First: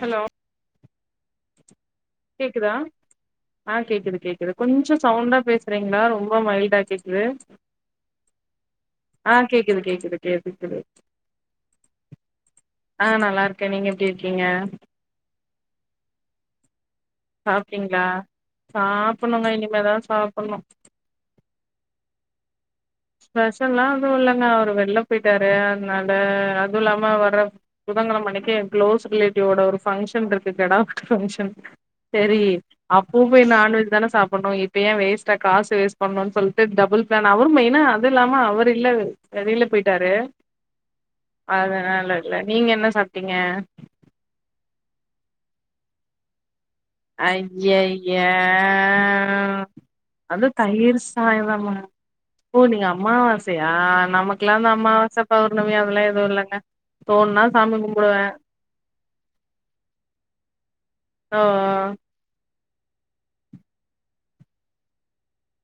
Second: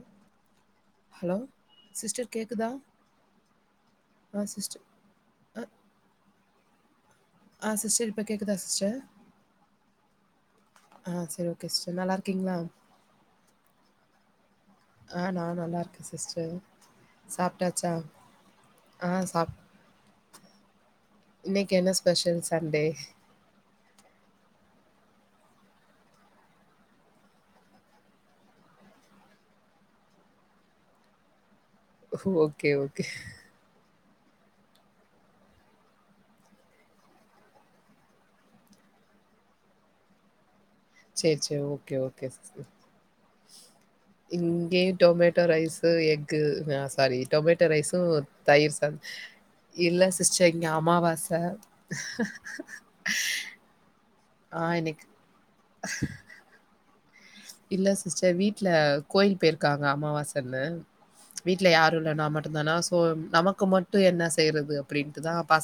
Hello hello! கேக்குதா ஆ கேக்குது ஆ கேக்குது சிஸ்டர் கொஞ்சு சவுண்டா அ பேசுறீங்களா ரொம்ப மைல்டா ரு ஆ சிஸ்டர் இப்ப கேக்குதா சிஸ்டர்? ஆ கேக்குது கேக்குது கேட்டுக்குது ஆ சரி ஓகே சிஸ்டர். நல்லா இருக்கீங்களா? ஆ நல்லா இருக்கே நீங்க எப்டி இரு க்கிங்க ஆ நா நல்லா இருக்கே சிஸ்டர் சாப்பிட்டாச்சா சாப்ட்டீங்களா ஆ சாப்புட்ணுங்க சாப் இனிமேதா சாப்புட்ணு இன்னைக்கு என்ன ஸ்பெஷல் சண்டே? ஸ்பெஷல்லா எதுவு இல்லங்க அவரு வெல்ல போயிட்டாரு அதனால அது இல்லாம வர்ர புதங்கெளம அன்னைக்கு என் க்ளோஸ் ரிலேட்டிவ்ஸ்வோட ஒரு ஃபங்க்ஷன் இருக்கு கெடா வெட்டு பங்க்ஷன் செரி ஓகே, ஓகே. அப்ப போய் நான் வஜ் தானே சாப்ப பண்ணு இப்ப ஏ வேஸ்டா காசு வேஸ்ட் பண்ணுனு சொல்லிட்டு டபுள் பிளான்னாவு மெ ன்னா அது இல்லாம அவர் இல்ல வெளில போய்ட்டாரு sir sir okay okay sister என்ன சாப்ட்டீங்க இங்கே டொமேட் ட்டோ ரைசு எஃகு ஐய்யைய்யா சாதம். இல்ல அது சிஸ்டர் இங்க தயிர் அமாவாசை. சாதமா ஓ நீங்க அம்மாவசையா நமக் லா ஆ அந்து இன்னைக்கு அம்மாவாச பௌர்ணமி அதெல்லா எது இல்லங்க தோணுனா சாமி இல்ல கும்பிடுவே சிஸ்டர் வீட்டு்ல கோயில் போயிருக்காங்க அம்மாவாசன்னு ஓ வீட்ல யாரு இல்ல நா மட் தனா சோ நமக்கு மட்டு என்ன செய்றது அப்டி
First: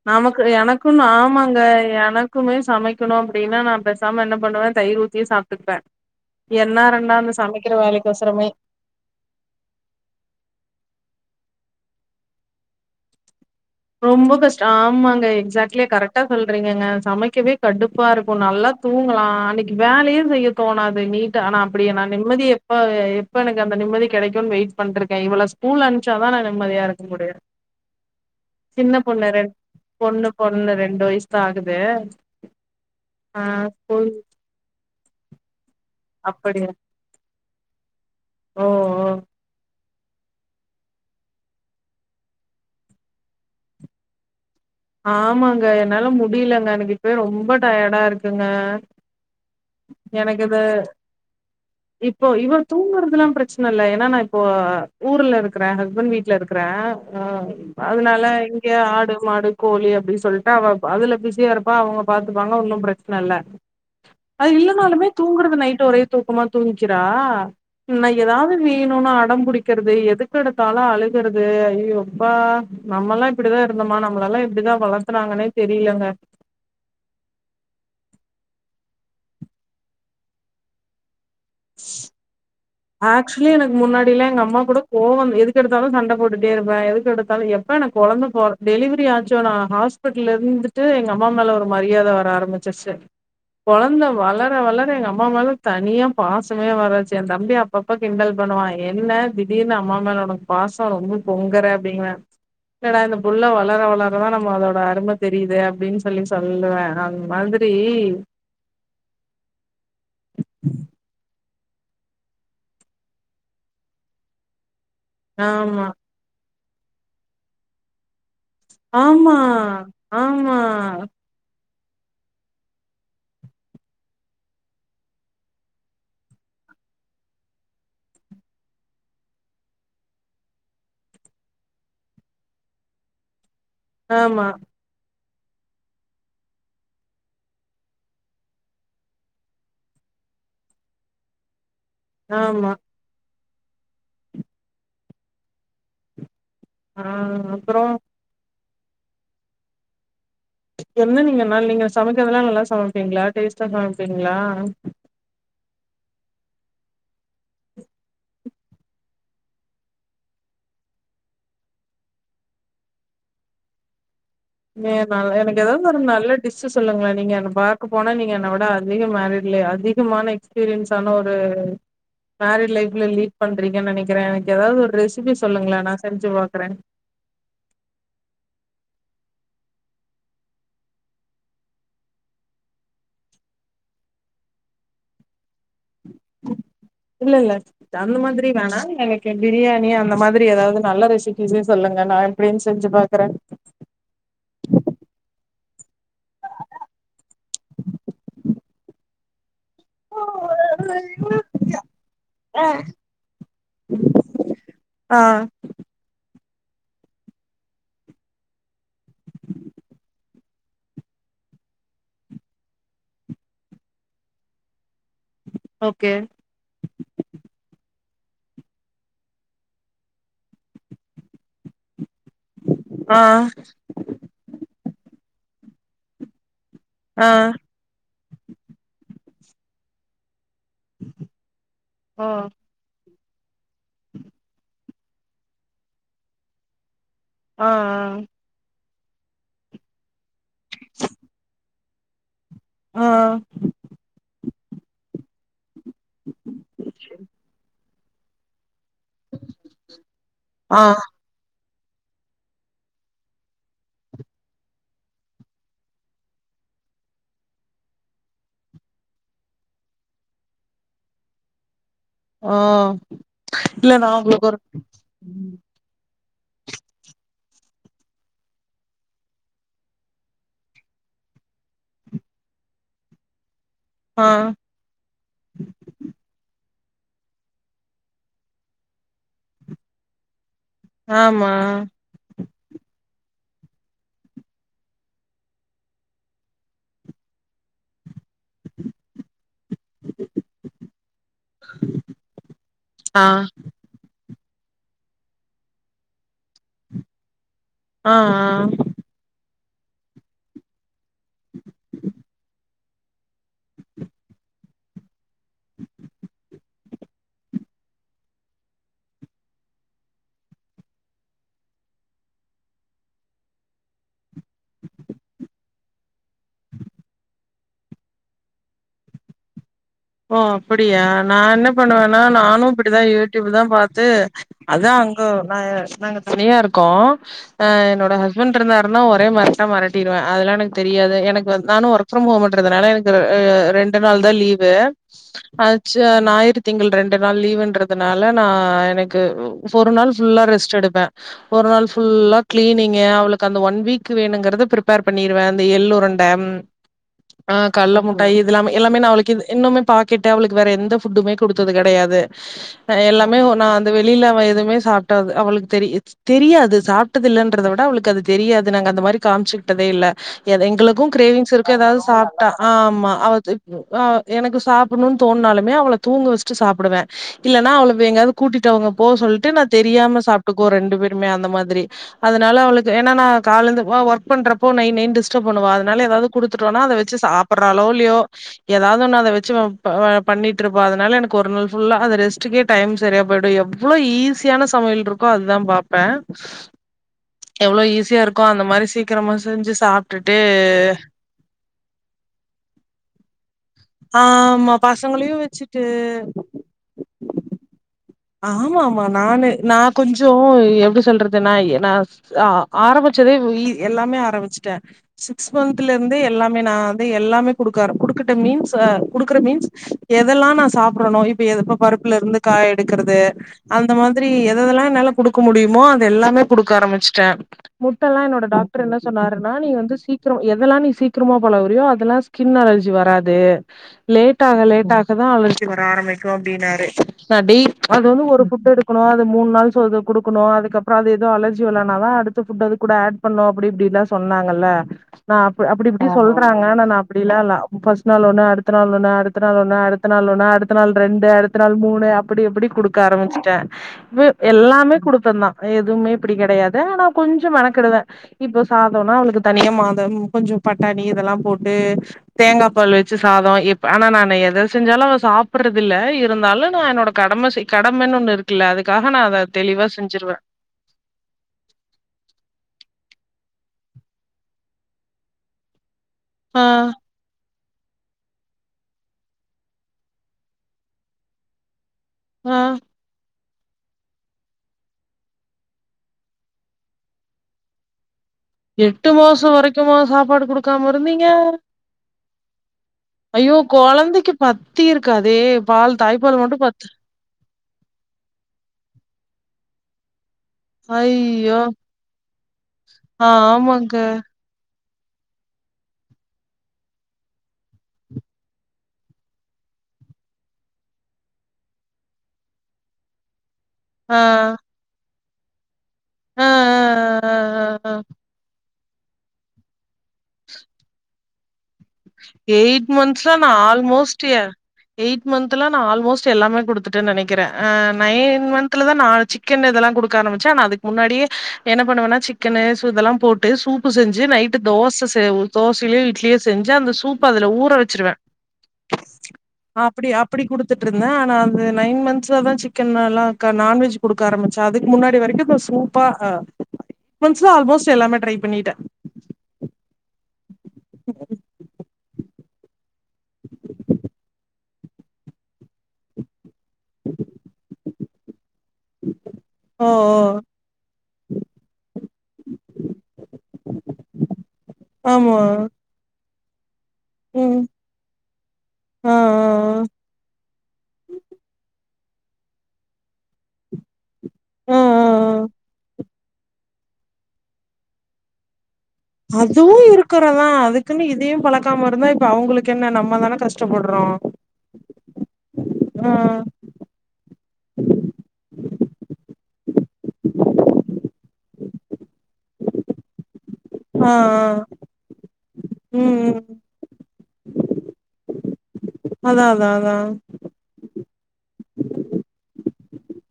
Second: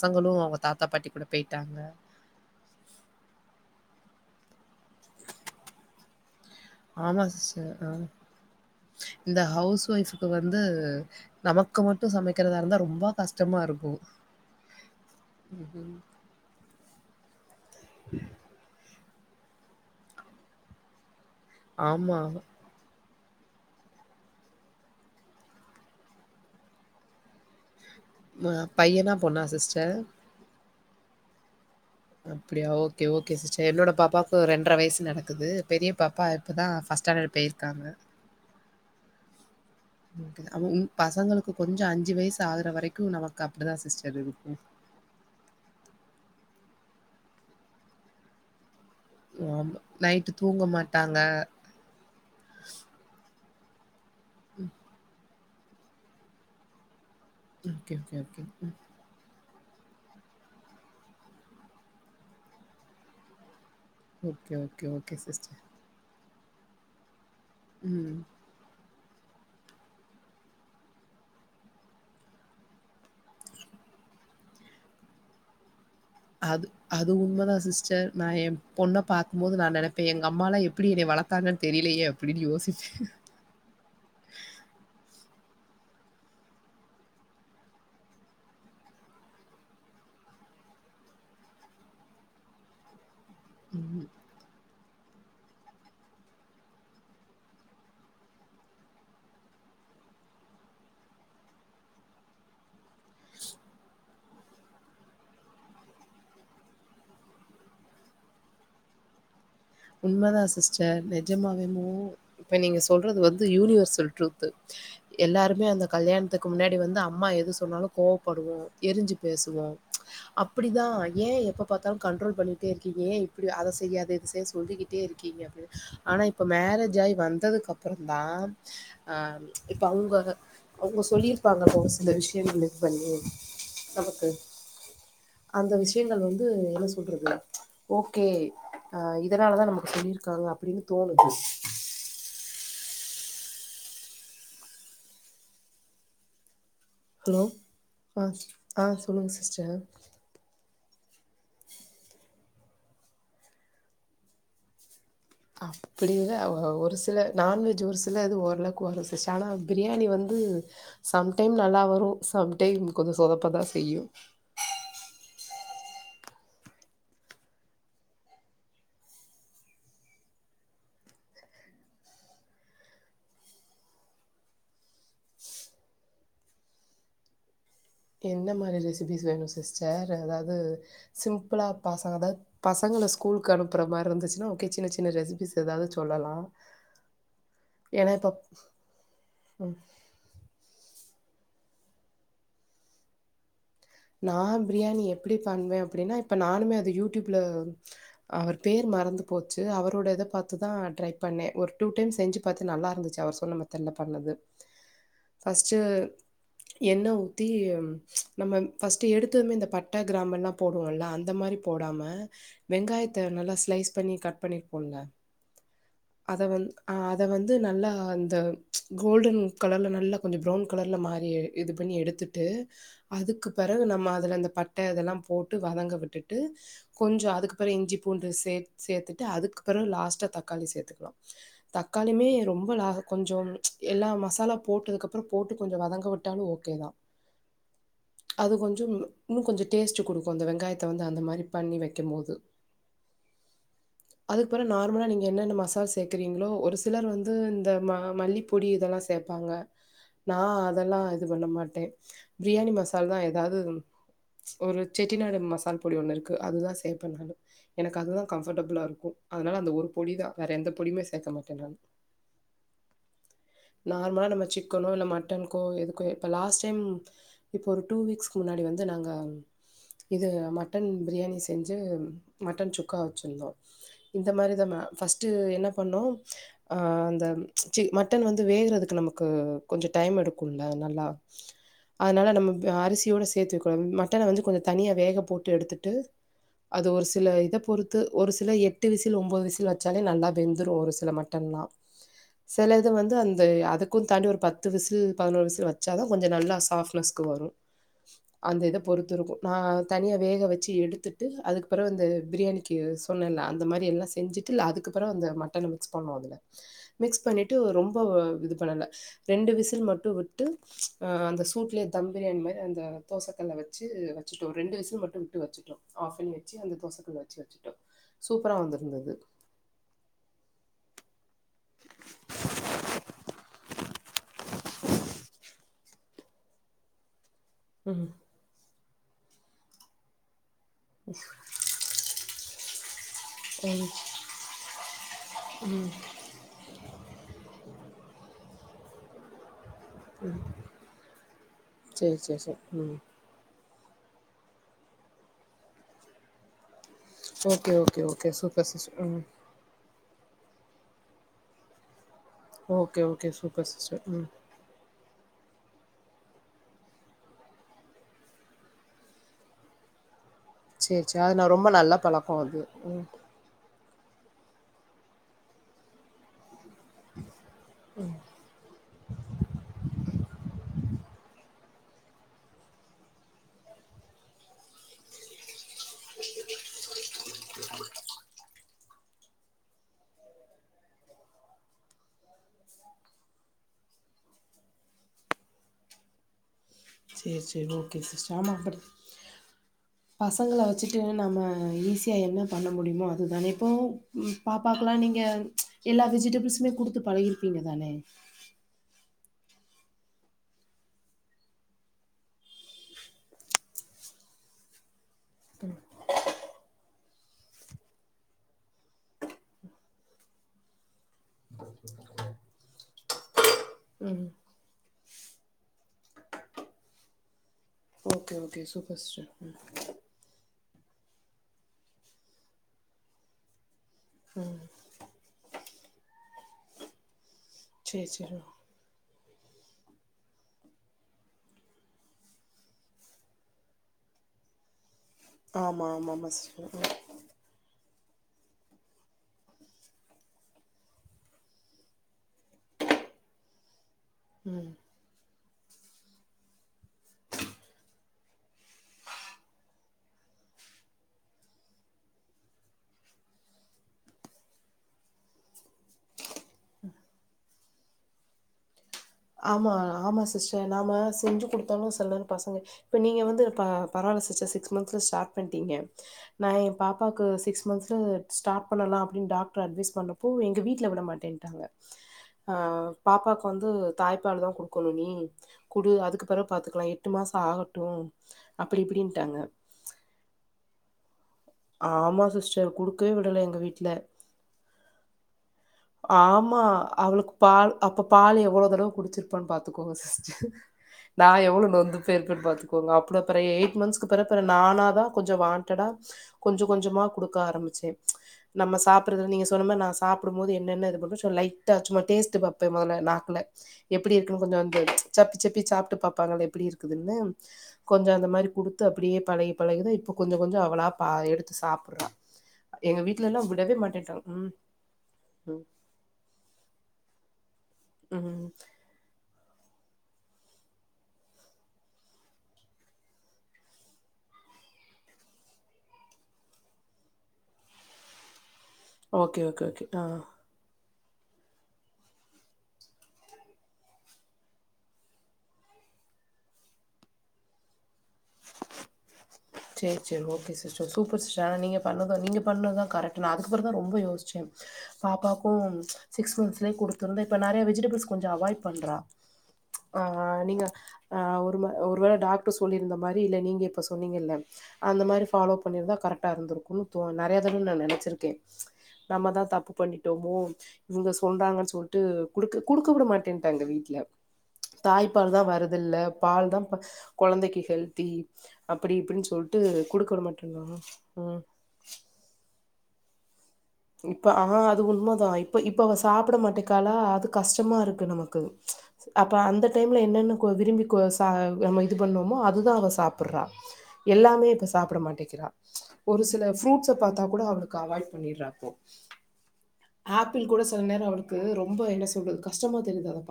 நமக்கு எனக்குன் ஆமாங்க போயிட்டாங்க. எனக்குமே சமைக்கணு அப்டினா நா பெஸ் சாம என்ன பண்ணுவே தயிர் ஊத்தியே சாப்ட்டுப்ப ஆமா சிஸ்டர் அ இந்த ஹவுஸ் ஒய்ஃப்க்கு வந்து நமக்கு மட்டு சமைக்றதா இருந்தா ரொம்ப கஸ் ரொம்பொ கஷ்ட் ஆமாங்க எக்ஸாக்ட்லே கரட்டா சொல்றீங்கங்க சமைக்கவே கடுப்பா இருக்கு நல்லாத் தூங்கலா அன்னக்கி வேலயே செய்ய தோணாது நீ டு ஆனா அப்படியே நா ஆமா. நிம்மதி எப்போ இப்ப எனக்கு அந்த நிம்மதி கெடைக்குன் வெயிட் பண்ட்ருக்க இவள ஸ்கூல் அன்ச்சாதா நா நிம்மதியா இருக்க முடியு ம சின்ன பையனா, பொண்ணு பொண்ணா ரெண் சிஸ்டர்? பொண்ணு பொண்ணு ரெண் ண்டு வய்ஸ்தா ஆகுத் அப்டியா ஓகே ஓகே சிஸ்டர் என்னோட ஸ்கூல் பாப்பாக்கு ரெண்டர வய்ஸ் நடக்குது பெரிய பாப்பா இப்பத அப்படியா பஃர்ஸ்ட் ஸ்டாண்டர்ட் போயிருக்காங்க ஓ ஓ பசங்களுக்கு கொஞ்சம் அஞ்சு வயசு ஆகுற வரைக்கும் நமக்கு அப்படிதான் சிஸ்டர் இருக்கும் ஆமாங்க என்னால முடியலங்க எனக்கு இப்பய ரொம்ப டயர்டா இருக்குங்க ஆமா. நைட்டு எனக்கு இது தூங்க மாட்டாங்க. இப்போ இவ தூங்கறதெல்லாம் பிரச் சொன்னேல்ல ஏன்னா நா இப்ப ஊர்ல இருக் க்கற ஹஸ்பண்ட் வீட்ல இருக்கறே ஆ ஓகே, ஓகே, அதனால ஓகே. இங்கே ம். ஆடு மாடு கோழி அப்டி சொல்ட்டா அவ அதுல பிஸியா இருப்பா அவங்க பாத்துப்பாங்க ஒண்ணும் பிரச்ன இல்ல அது ஓகே, ஓகே, இல்லேனாலுமே ஓகே தூங்குறது சிஸ்டர். நைட்டு் ஒரே தூக்கமா தூங்கிக்கிரா என்ன ம். ஏதாவது வீ வேணும்னு அடம் புடிக்கிறது எதுக்கெடுத்தாலும் அழுகறது அய்யோ அப்பா நம்மெல்லாம் இப்படிதான் இருந்தோமா நம்மளெயெல்லாம் எப்படிதான் வளர்த்துனாங்கன்னே தெரியலங்க அது அது உண்மை தான் சிஸ்டர் நாயம் பொண்ண பாக்கும்போது நா நெனப்பே எங்க அம்மால எப்புடி என்னே வள ஆக்சுலி எனக்கு முன்னாடிலா எங்க அம்மா கூட கோவம் எதுக் கெடுத்தாலு சண்ட போட்டுட்டே இருப்ப எதுக்கு எடுத்தாலு எப்ப எனக் கொழந்த போற டெலிவெரி ஆச்சோ நா ஹாஸ்பிட்ல இர்ந்துட்டு எங்க அம்மா மேல ஒரு மரியாத வர ஆரம்மிச்சிர்ச்சு கொழந்த வளர வளர பே எங்க அம்மா மேல தனியா பாசமே வரச்சு எ தம்பி அப்பப்ப கிண்டல் பண்ணுவா என்ன திடீர்னு அம்மா மேல உனக்கு பாசொ ரொம்ப பொங்குற அப்டிங்குற இல்லடா இந்த புள்ள வளர வளரதா நம்ம அதோட அரும தெரியுது அப்டின் சொல்லி சொல்லுவே அந் மாதுரி உண்மதான் சிஸ்டர் நெஜமாவே மூ இப்ப நீங்க சொல்றது வந்து யூனிவர்சல் ட்ரூத் எல்லாருமே ஆமா. அந்த கல்யாணத்துக் அதுக்கு முன்னாடி வந்து அம்மா எது சொன்னாலும் கோபம் படுவோம். எரிஞ்சு ஆமா, பேசுவோம் ஆமா, அப்படிதான் ஏன் எப்ப எப்ப பாத்தாலும் கண்ட்ரோல் பண்ணிட்டே இருக்கீங்க. ஏன் இப்பிடி அத செய்யாத இத செய்யாத சொல்லிக்கிட்டே இருக்கீங்க அப்படின்னு ஆனா இப்போ மேரேஜ் ஆகி வந்ததுக்கு அப்புறம் தான் ஆஹ் இப்ப அவங்க அவங்க சொல்லியிருப்பாங்க ஓரு சில விஷயங்கள் இது பண்ணி நமக்கு ஆமாம் அந்த விஷயங்கள் வந்து என்ன சொல்றது ஓகே அ இப் இதனாலதான் நமக்கு சொல்லியிருக்காங்க அப்படின்னு தோணுது ஆமாம் ஹலோ ஆஹ் அப்புறம் ஆ ஆ சொல்லுங்க சிஸ்டர் என்ன நீங்க நா நீங்க சமைக்கிறதுல்லா நல்லா சமைப்பீங்களா டேஸ்ட்டா சமைப்பீங்களா அப்படி இல்ல ஒரு சில நான்வெஜ் ஒரு சில இது ஓரளவுக்கு வரும் சிஸ் ஆனா பிரியாணி வந்து சம்டைம் நல்லா வரும் சம்டைம் கொஞ்சம் சொதப்பதா செய்யும் ஏ ந எனக்கு ஏதாவது ஒரு நல்ல டிஷ் சொல்லுங்களே நீங்க என்ன பாக்க போனா நீங்க என்னை விட அதிக மேரிட்ல அதிகமான எக்ஸ்பீரியன்ஸ் ஆன ஒரு மேரிட் லைஃப்ல லீட் பண்றீங்கன்னு நினைக்கிறே எனக்கு ஏதாவது ஒரு ரெசிபி சொல்லுங்களே நா செஞ்சு பாக்குறே என்ன மாரி ரெசிபிஸ் வேணு சிஸ்டர் அதாவது சிம்பிளா பசங்க அதாவது பசங்கள ஸ்கூலுக்கு அனுப்புற மாரி இருந்துச்சுன்னா ஓகே சின்ன சின்ன ரெசிபிஸ் ஏதாவது சொல்லலாம் இல்ல இல்ல ஏன்னா அந்த மாதிரி இப்போ வேணா எனக்கு பிரியாணி அந்த மாதிரி ஏதாவது நல்ல ரெசிப் ரெசிபி சொல்லுங்க நா எப்படின்னு செஞ்சு பாக்குறே நா பிரியாணி எப்படி பண்ணுவே அப்டின்னா இப்ப நானுமே அது யூடியூப்ல அவர் பேர் மறந்து போ சு அவருடையத பாத்துதா ட்ரை பண்ண ஓரு டூ டைம்ஸ் செஞ்சு பாத்தே நல்லா இருந்துச்சு அவர் சொன்ன மெத்தட்ல பண்ணது ஆ ஃபர்ஸ்ட் என்ன ஊத்தி நம்ம ஃபர்ஸ்ட்டு எடுத்ததுமே இந்த பட்ட கிராம்பெல்லா போடுவோல அந்த மாரி போடாம வெங்காயத்த நல்லா ஸ்லைஸ் பண்ணி கட் பண்ணி போடுங்க ஓகே அத வந் ஆ அத வந்து நல்லா இந்த கோல்டன் கலர்ல நல்லா கொஞ்சம் ப்ரவுன் கலர்ல மாறி இது பண்ணி எடுத்து ட்டு ஆ அதுக்கு பெறகு நம்ம அதுல அந்த பட்ட இதெல்லாம் போட்டு வதங்க விட்டுட்டு ஆ கொஞ்சம் அதுகப்புற இஞ்சி பூண்டு சேத் சேத்துட்டு அதுக்கப்பறோ லாஸ்டா த க்காளி சேத்துக்லா ஓ தக்காளியுமே ரொம்ப லாஹக் கொஞ்சோ எல்லா மசாலா போட்டதுக்கப் ப்றொ போட்டு கொஞ்சொ வதங்க விட்டாலு ஓகேதா ஆ ஆ அது கொஞ்சோ இன்னுங் கொஞ்சொ டேஸ்ட்டு குடுக்கு அந்த வெங்காயத்த வந்து அந்த மாரி பண்ணி வெக்கும் போது ஆ ஆ அதுக் பற நார்மலா நீங்க என்னன்ன ம சாஸ் தேக்குறீங்ளோ ஒரு சிலர் வந்து இந்த மா மல்லிப்பொடி இதலா சேப்பாங்க நா ஆ அதல்லா இது பண்ண மாட்டே ப்ரியாணி மஸ் தால் தா எதாது ஒரு செட்டிநாடு மசால் பொடி ஒன்னு இருக்கு அதுதா சேப்ப நானு எனக்கு அதுதா கம்ஃபர்டபுளா இருக்கு அதுனால அந்த ஒரு பொடிதா வேற எந்த பொடியுமே சேக்க மாட்டே நானு ஆ இல்ல நா நார்மலா உங்ளுக்கொரு ப்ப லாஸ் டைம் இப்போ ஒரு டூ வீக்ஸ்க்கு முன்னாடி வந்து நாங்க இது மட்டன் பிரியாணி செஞ்சு மட்டன் சுக்கா வச்சுர்ந்தோ ஆ இந்த மாரிதாம ஃபஸ்ட்டு என்ன பண்ணோ அ அந்த சி மட்டன் வந்து வேகுறதுக்கு நமக்கு கொஞ்சொ டைம் எடுக் கு ல நல்லா ஆமா அதனால நம்ம அரிசியோடு சேத்தி வெக்கூடா மட்டன வந்து கொஞ்சொ தனியா வேக போட்டு எடுத்துட்டு அது ஒரு சில இத பொறுத்து ஒரு சில எட்டு விசில் ஒன்பது விசில் வச்சாலே நல்லா வெந்துரு ஒரு சில மட்டன்லா சிலது வந்து ஆ அந்த அதுக்கு தாண்டி ஒரு பத் பத்து விசில் பதினோரு விசில் வச்சாதா கொஞ்சொ நல்லா சாஃர்ப்னஸ் க்கு வரும் ஆ ஆ அந்த இத பொறுத்திருக்கு நா தனியா வேக வச்சு எடுத்துட் டு அதுக்கபற வந்து பிரியாணி கி சொன்னேன்ல அந்த மாரி எல்லா செஞ்சுட்டு ல அதுக்குப் பிறவு அந்த மட்டன மிக்ஸ் பண்ணோ அதுல மிக்ஸ் பண்ணீட்டு ஒ ரொம்ப வ இது பண்ணல ரெண்டு விசில் மட்டு வுட்டு அ அந்த சூட்லே தம் பிரியாணி மாரி அந்த தோசக்கல்ல வச்சு வச்சுட்டோ ரெண்டு விசல் மட்டு விட்டு வச்சுட்டோ ஆஃப் பண்ணி வச்சு அந்த தோசக்கல்ல வச்சு வச்சுட்டோ சூப்பரா வந்திருந்தது ஓ அப்படியா நா என்ன பண்ணுவனா நானு இப்படிதா யூடியூபு தா பாத் இது அதா அங்கோ நா எ நாங்க தனியா இருக்கோ ஆ ம். என்னோட ஹஸ்பண்டிருந்தார் பண்ணா ஒரே மெரட்டா மெரட்டிருவே அதுலா எனக் கு தெரியாது எனக்கு வந் நானு ஒர்க் ஃப்ரம் ஹோமு ன்றதுனால அ அ ம். ரெண்டு நாள் தா லீவு அச்ச ஞாயிறு திங்கள் ரெண்டு நாள் லீவுன்றதுனால நா எனக்கு ஒரு நாள் ஃபுல்லா ரெஸ்ட் எடுப்பே ஒரு நாள் சரி, ஃபுல்லா சரி, சரி. ம். கிளீனிங்கு அவளுக்கு அந்த ஒன் வீக்கு வேணுங்கிறத ப்ரிப்பேர் பண்ணிருவ இந்த எள் உருண்ட உம் ஆஹ் ஓகே, கல்ல ஓகே, ஓகே. முட்டாயி சூப்பர் இதெல்லாம் சிஸ்டர். எல்லாமே நா ம். அவளுக்கு இது இன்னுமே பாக்கெட்டு அவளுக்கு வேற எந்த ஃபுட்டுமே குடுத்தது கெடையாது அ ஓகே, ஓகே. எல்லாமே ஒன்னா சூப்பர் அந்த சிஸ்டர். ம். வெளியில அவ எதுமே சாப் ட்டது அவளுக்கு தெரி தெரியாது சாப்டது இல்லன்றத விட அவளுக்கு அது தெரியாது நாங்க அந்த மாரி காமிச்சுகிட்டதே இல்ல எதே சரி, எங்களுக்கு சரி. அது நான் கிரேவிங்ஸ் ரொம்ப இருக்கு நல்ல எதாவது பழக்கம் சாப்டா அது. ம். ஆமா அவ இப் ஆ எனக்கு சு சாப்ணு தோண்னாலுமே அவள தூங்க வெச்சிட்டு சாப்டுவ இல்லனா அவள வெ எங்கயாவது கூட்டிட்டு அவுங்க போ சொல்ட்டு நா தெரியாம சாப்டுகு கு ரெண்டு பேருமே அந்த மாரி அதனால அவளுக்கு ஏனா நா கால்லந்து வா ஒர்க் பண்றப்போ நய் நய்னு டிஸ்டர்ப் பண்ணுவா அதுனால எதாவது குடுத்துட்டோனா அத வேச்சு சாப்பிறாளோ இல்லீயோ எதாவது ஒன்னு அத வெச் சுவப்பா பண்ணிட்டு இருப்பா அதுனால எனக்கு ஒரு நாள் ஃபுல்லா அத ரெஸ்ட்டுக்கே டைம் சரியா போயிடு எவ்ளோ ஈஸியான சமையல் இருக்கோ அதுதா பாப்ப சேரி சேரி ஓகே சிஸ்டர் ஆமா அந்தப் சீக்கிரமா செஞ்சு சாப்ட்டுட்டு பசங்கள வச்சுட்டு நம்ம ஈஸியா என்ன பண்ண முடியுமோ அது தானே இப்போ உம் ஆமா பாப்பாக்கலாம் நீங்க பசங்களையும் ப்ச் வச்சுட்டு எல்லா வெஜிடபிள்சுமே குடுத்து பழகிருப்பீங்க தானே ஆமா ஆமாம் நானு நா கொஞ்சோம் எப்டி சொல்றதுனா நா ஆரம்பிச்சதே எல்லாமே ஆரம்பிச்சுட்டேன். சிக்ஸ் ம் மந்த்ல இருந்தே எல் எல்லாமே நா வந்து எல்லாமே குடுக்க ஆர குடுக்கட்டா மீன்ஸ் குடுக்கறேன் மீன்ஸ் எதெல்லாம் நான் சாப்டரேனோ இப்ப எப்ப பருப்புல இருந்து காய் எடுக்கிறது அந்த மாதிரி ம் எத எதெல்லா என்னால குடுக்க முடியுமோ அத எல்லாமே குடுக்க ஆரம்பிச்சிட்டேன் இப்ப எல்லா ஓகே என்னோட ஓகே டாக்டர் என்ன சூப்பர் சிஸ்டர் சொன்னாருன்னா ம் நீ வந்து சீக்கிரம் எதெல்லா நீ சீக்கிரமா பழகிறியோ அதெல்லாம் ஸ்கின் அலர்ஜி வராது லேட் ஆக லேட் ஆக அப்ப தான் வளர்ச்சி வர ஆரம்பிக்கும் அப்டின்னாரு நா டெய் அது சரி வந்து சரி ஒரு ஃபுட் எடுக்கணும் அது மூணு நாள் சோ அத குடுக்கணும் அதுக்கப்பறோம் அது எதோ அலர்ஜி வர்லனாதான் அடுத்த ஃபுட்ட அது கூட ஆட் பண்ணணும் அப்டி இப்டில்லா சொன்னாங்கல நா அப் அப்டி ஆமாம் இப்டி ஆமாம் ஆமாம் சொல்றாங்க சிஸ்டர் நா அப்டிலாம் இல்ல ஃபர்ஸ்ட் நாள் ஒண்ணு அடுத்த நாள் ஒண்ணு அடுத்த நாள் ஒண்ணு அடுத்த நாள் ஒண்ணு அடுத்த நாள் ரெண்டு அடுத்த நாள் மூணு அப்டி இப்டிக் குடுக்க ஆரம்பிச்சுட்டேன் வு எல்லாமே குடுப்பேன் தான் எது எதுவுமே இப்படி கெடையாது ஆனா கொஞ்சம் மெனக்கெடுவேன். இப்போ சாதம்னா அவளுக்கு தனியா சாதம் கொஞ்சம் பட்டாணி இதெல்லாம் போட்டு தேங்கா பால் வெச்சு சாதம் ஆனா நான் எதை செஞ்சாலும் அவ சாப்பிடுறது இல்ல இருந்தாலும் நான் என்னோட கடம கடமன்னு ஒன்னு இருக்குல்ல அதுக் ஆமா ஆமா சிஸ்டர் நாம செஞ்சு கொடுத்தாலும் செலநேரம் பசங்க இப்ப நீங்க வந்து ப பரவால்ல சிஸ்டர் சிக்ஸ் மந்த்ஸ்ல ஸ்டார்ட் பண்ணிட்டீங்க நா ஆ என் பாப்பாக்கு சிக்ஸ் மந்த்ல ஸார்ட் பண்ணலா அப்படின்னு டாக்டர் அட்வைஸ் பண்ணப்போ எங்க வீட்ல விட மாட்டேன்ட்டாங்க அ ஆ பாப்பா ப்பா வந்து தாய்ப்பாலு தா குடுக்கணும் நீ குடு அதுக்கு பிறகு பாத்துக்கலா எட்டு மாசம் ஆகட்டும் அப்படி எட்டு இப்படின்ட்டாங்க. மாசம் வரைக்குமா சாப்பாடு குடுக்காம இருந்தீங்க ஆமா சிஸ்டர். குடுக்கவே விடல ஐய்யோ எங்க வீட்ல. கொழந்தைக்கு பத்திருக்காதே பால் தாய்ப்பால் மட்டு ஆமா பத்து அவளுக்கு பால் அப்ப பால் எவ்ளோ தடவ குடிச்சிருப்பானு பா பாத்துக்கோங்க சிஸ்டர் நா ஐயோ எவ்ளோ நொந்து போயிருப்பான்னு பாத்துக்கோங்க அப்பற அப்ற எயிட் ஆமாங்க மந்த்ஸ்க்கு பிறகு நானா தா கொஞ்ச வாண்ட்டடா கொஞ்சம் கொஞ்சமா குடுக்க ஆரம்பிச்சே நம்ம சாப்பிட்றது நீங்க சொன்ன மாரி நா சாப்புடு போது என்னென்னது இருக்குதோ சோ லைட்ட சும்மா டேஸ் பாப பே மொதல்ல நாக்குல எப்டி ஆ இருக்குன்னு கொஞ்சம் வந்து சப்பிசப்பி சாப் ஆ ஆ பாப்பாங்கள எப்படி இருக்குதுன்னு ஆ ஆ ஆ கொஞ்சம் அந்த மாரி குடுத்து அப்படியே பழகி பழகிதான் இப்ப கொஞ்சம் கொஞ்சம் அவளா எடுத்து சாப்ப எயிட் மந்த்த்ஸ்லாம் நான் மாட்டேன்ட்டாங்க. ஆல்மோஸ்ட் ம். எயிட் ம். மன்த்ல நான் ஆல்மோஸ்ட் எல்லாமே குடுத்துட்டேன்னு நெனைக்குறேன் ஆ நயன் ம். மந்துல தான் நான்வெச்சு சிக்கன் இதெல்லாம் குடுக்க ஆரம்பிச்சேன். ஆனா அதுக்கு முன்னாடியே என்ன பண்ணுவேன்னா சிக்கன்னு இதெல்லாம் போட்டு சூப்பு செஞ்சு நைட்டு தோச செய் தோசையோ இட்லியோ செஞ்சு செஞ்சு அந்த சூப் அதுல ஊற வச்சிருவேன் ஓகே ஓகே ஓகே ஆஹ் இருந்தேன் ஆனா அந்த நயின் மந்த்ஸ்சா தான் சிக்கன்ல நான்வெஜ் குடுக்க ஆரம்பிச்சேன். அதுக்கு முன்னாடி வரைக்கும் சூப்பா சிக்ஸ் மந்துல அல்மோஸ்ட் எல்லாமே ட்ரை பண்ணிட்டேன் சேரி சேரி ஓகே சார் சூப்பர் சார் நீங்க பண்ணத நீங்க பண்ணது தான் கரெக்ட்டு நான் அதுக்கப்புறம் தான் ரொம்ப யோசிச்சேன் பாப்பாக்கும் சிக்ஸ் மந்த்ஸ் கடுத்துருந்தேன் இப்ப நெறைய வெஜிடேபிள்ஸ் கொஞ்சம் அவாய்ட் பண்றா. ஓ அ ஓ நீங்க அ ஒரு ஒருவேளை டாக்டர் சொல்லியிருந்த மாதிரி இல்ல நீங்க இப்ப சொன்னீங்கல்ல அந்த மாரி ஆமா ஃபாலோ பண்ணிருதா கரெ ட்டா இருந்து இருக்கு து நெறயா ம் தடவ நா நெனைச்சிருக்க ஆ நம்மதா தப்பு ஆ பண்ணிட்டோமோ இவங்க சொல்றாங்கன் சொல் ட்டு குடுக்க விட மாட்டேன்ட்டாங்க வீட்ல ஆ ஆ ஆ தாய்பால்தா வருதில்ல பால்தா கொழந்தைக்கு ஹெல்தி அப்படி அதுவு இருக்கிறதா அதுக்குன்னு இதையு ம் பழக்காம இருந்தா இப்ப அவுங்களுக்கு கு என்ன நம்ம தானே க இப்ப அவ அது உண்மதா இப்ப இப்ப அவ ஆ சாப்பிட மாட்டேக்காலா அது கஷ்டமா இருக்கு நமக்கு ப்ச் அப்ப அந்த ம்ச் அந்த டைம்ல் என்னென்ன கோ விரும்பி சா நம்ம இது பண்ணோமோ அதுதா அவ சாப்பிடறா ஆ எல்லாமே இப்ப சாப்பிட மாட்டேக்கிறா ம் ஒரு ம் சில ஃப்ரூட்ஸ பாத்தா கூட அவளுக்கு அவாய்ட் பண்ணிடுறா அதா அதா அதா ஆப்பிள் கூட சில நேரோ அவளுக்கு ரொம்ப என்ன சொல்றது கஷ் டமா தெரியுது அவளுக்கு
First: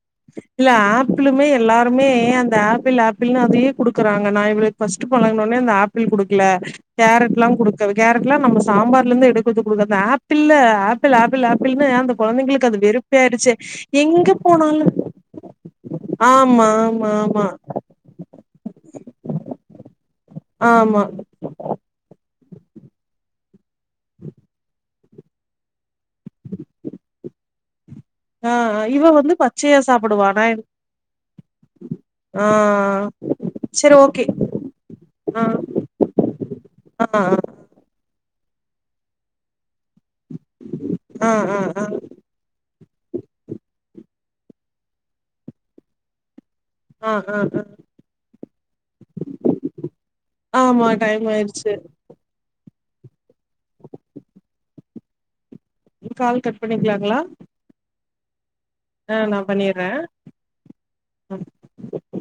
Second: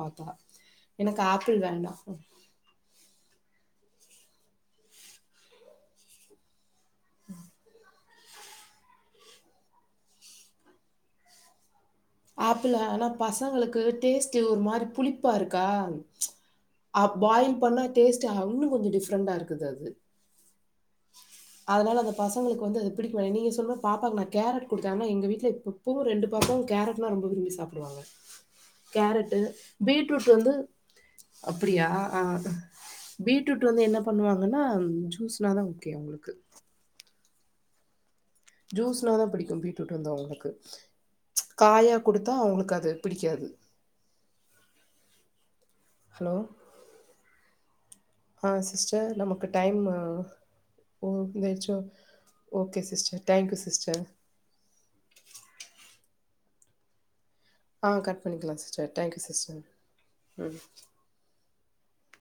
இல்ல ஆப்பிளுமே எல்லாருமே அந்த ஆப்பிள் ஆப்பிள்ன்னு அதயே குடுக்கறாங்க நா இவளுக்கு ஃபர்ஸ்ட் பழகனோனே அந்த ஆப்பிள் குடுக்கல கேரட் எல்லா குடுக்க கேரட்ல்லா நம்ம சாம்பார்ல இருந்து எடுக்கறத குடுகறதுதா அ ஆப்பிள்ள ஆப்பிள் ஆப்பிள் ஆப்பிள் அந்த கொழந்தைங்களுக்கு ஆப்பிள் அது ஆனா வெறுப்பே ஆயிடுச்சு எங்க போனாலு பாரு இருக்கா ச்சு ஆமா ஆ ஆமா ஆமா பாயில் பண்ணா டேஸ்ட் அள்ளும் கா கொஞ்சோ டிஃப்ரெண்டா இருக்குது அது ஆமா அதனால அந்த பாச உங்களுக்கு வந்து பிடிக்கல நீங்க சொன்ன பாப்பாக்கு நா கேரட் கொடுத்த நா இப்பவும் ரெண்டு பாப்பாவும் கேரட் ரா ரொம்ப விரும்பி சாபிடுவாங்க ஆ இவ வந்து கேரட்டு பச்சையா பீட்ரூட் சாப்புடுவா நா வந்து அப்படியா அஹ் ஆ பீட்ரூட் வந்து சரி என்ன ஓகே பண்ணுவாங்கன்னா ஆ ஜூஸ்னாதான் ஓகே அவங்களுக்கு ஆ ஜூஸ்ல தான் புடிக்கும் பீட் ட்டு வந்து அவங்களுக்கு ச்சு ஆ ஆ ஆ காயா கொடுத்தா அவங்களுக்கு அது பிடிக்காது ஹலோ ஆ ஆ ஆ ஆஹ் சிஸ்டர் நமக்கு டைம் ஆஹ் ஆமா டைம் ஆயிடுச்சு ஓவேச்சோ okay sis sister thank you sister call cut பண்ணிக்கலாங்களா ஆ கட் பண்ணிக்கலா சிஸ் டர் தேங்க் ஆ யூ நா சிஸ்டர் பண்ணிறே ம்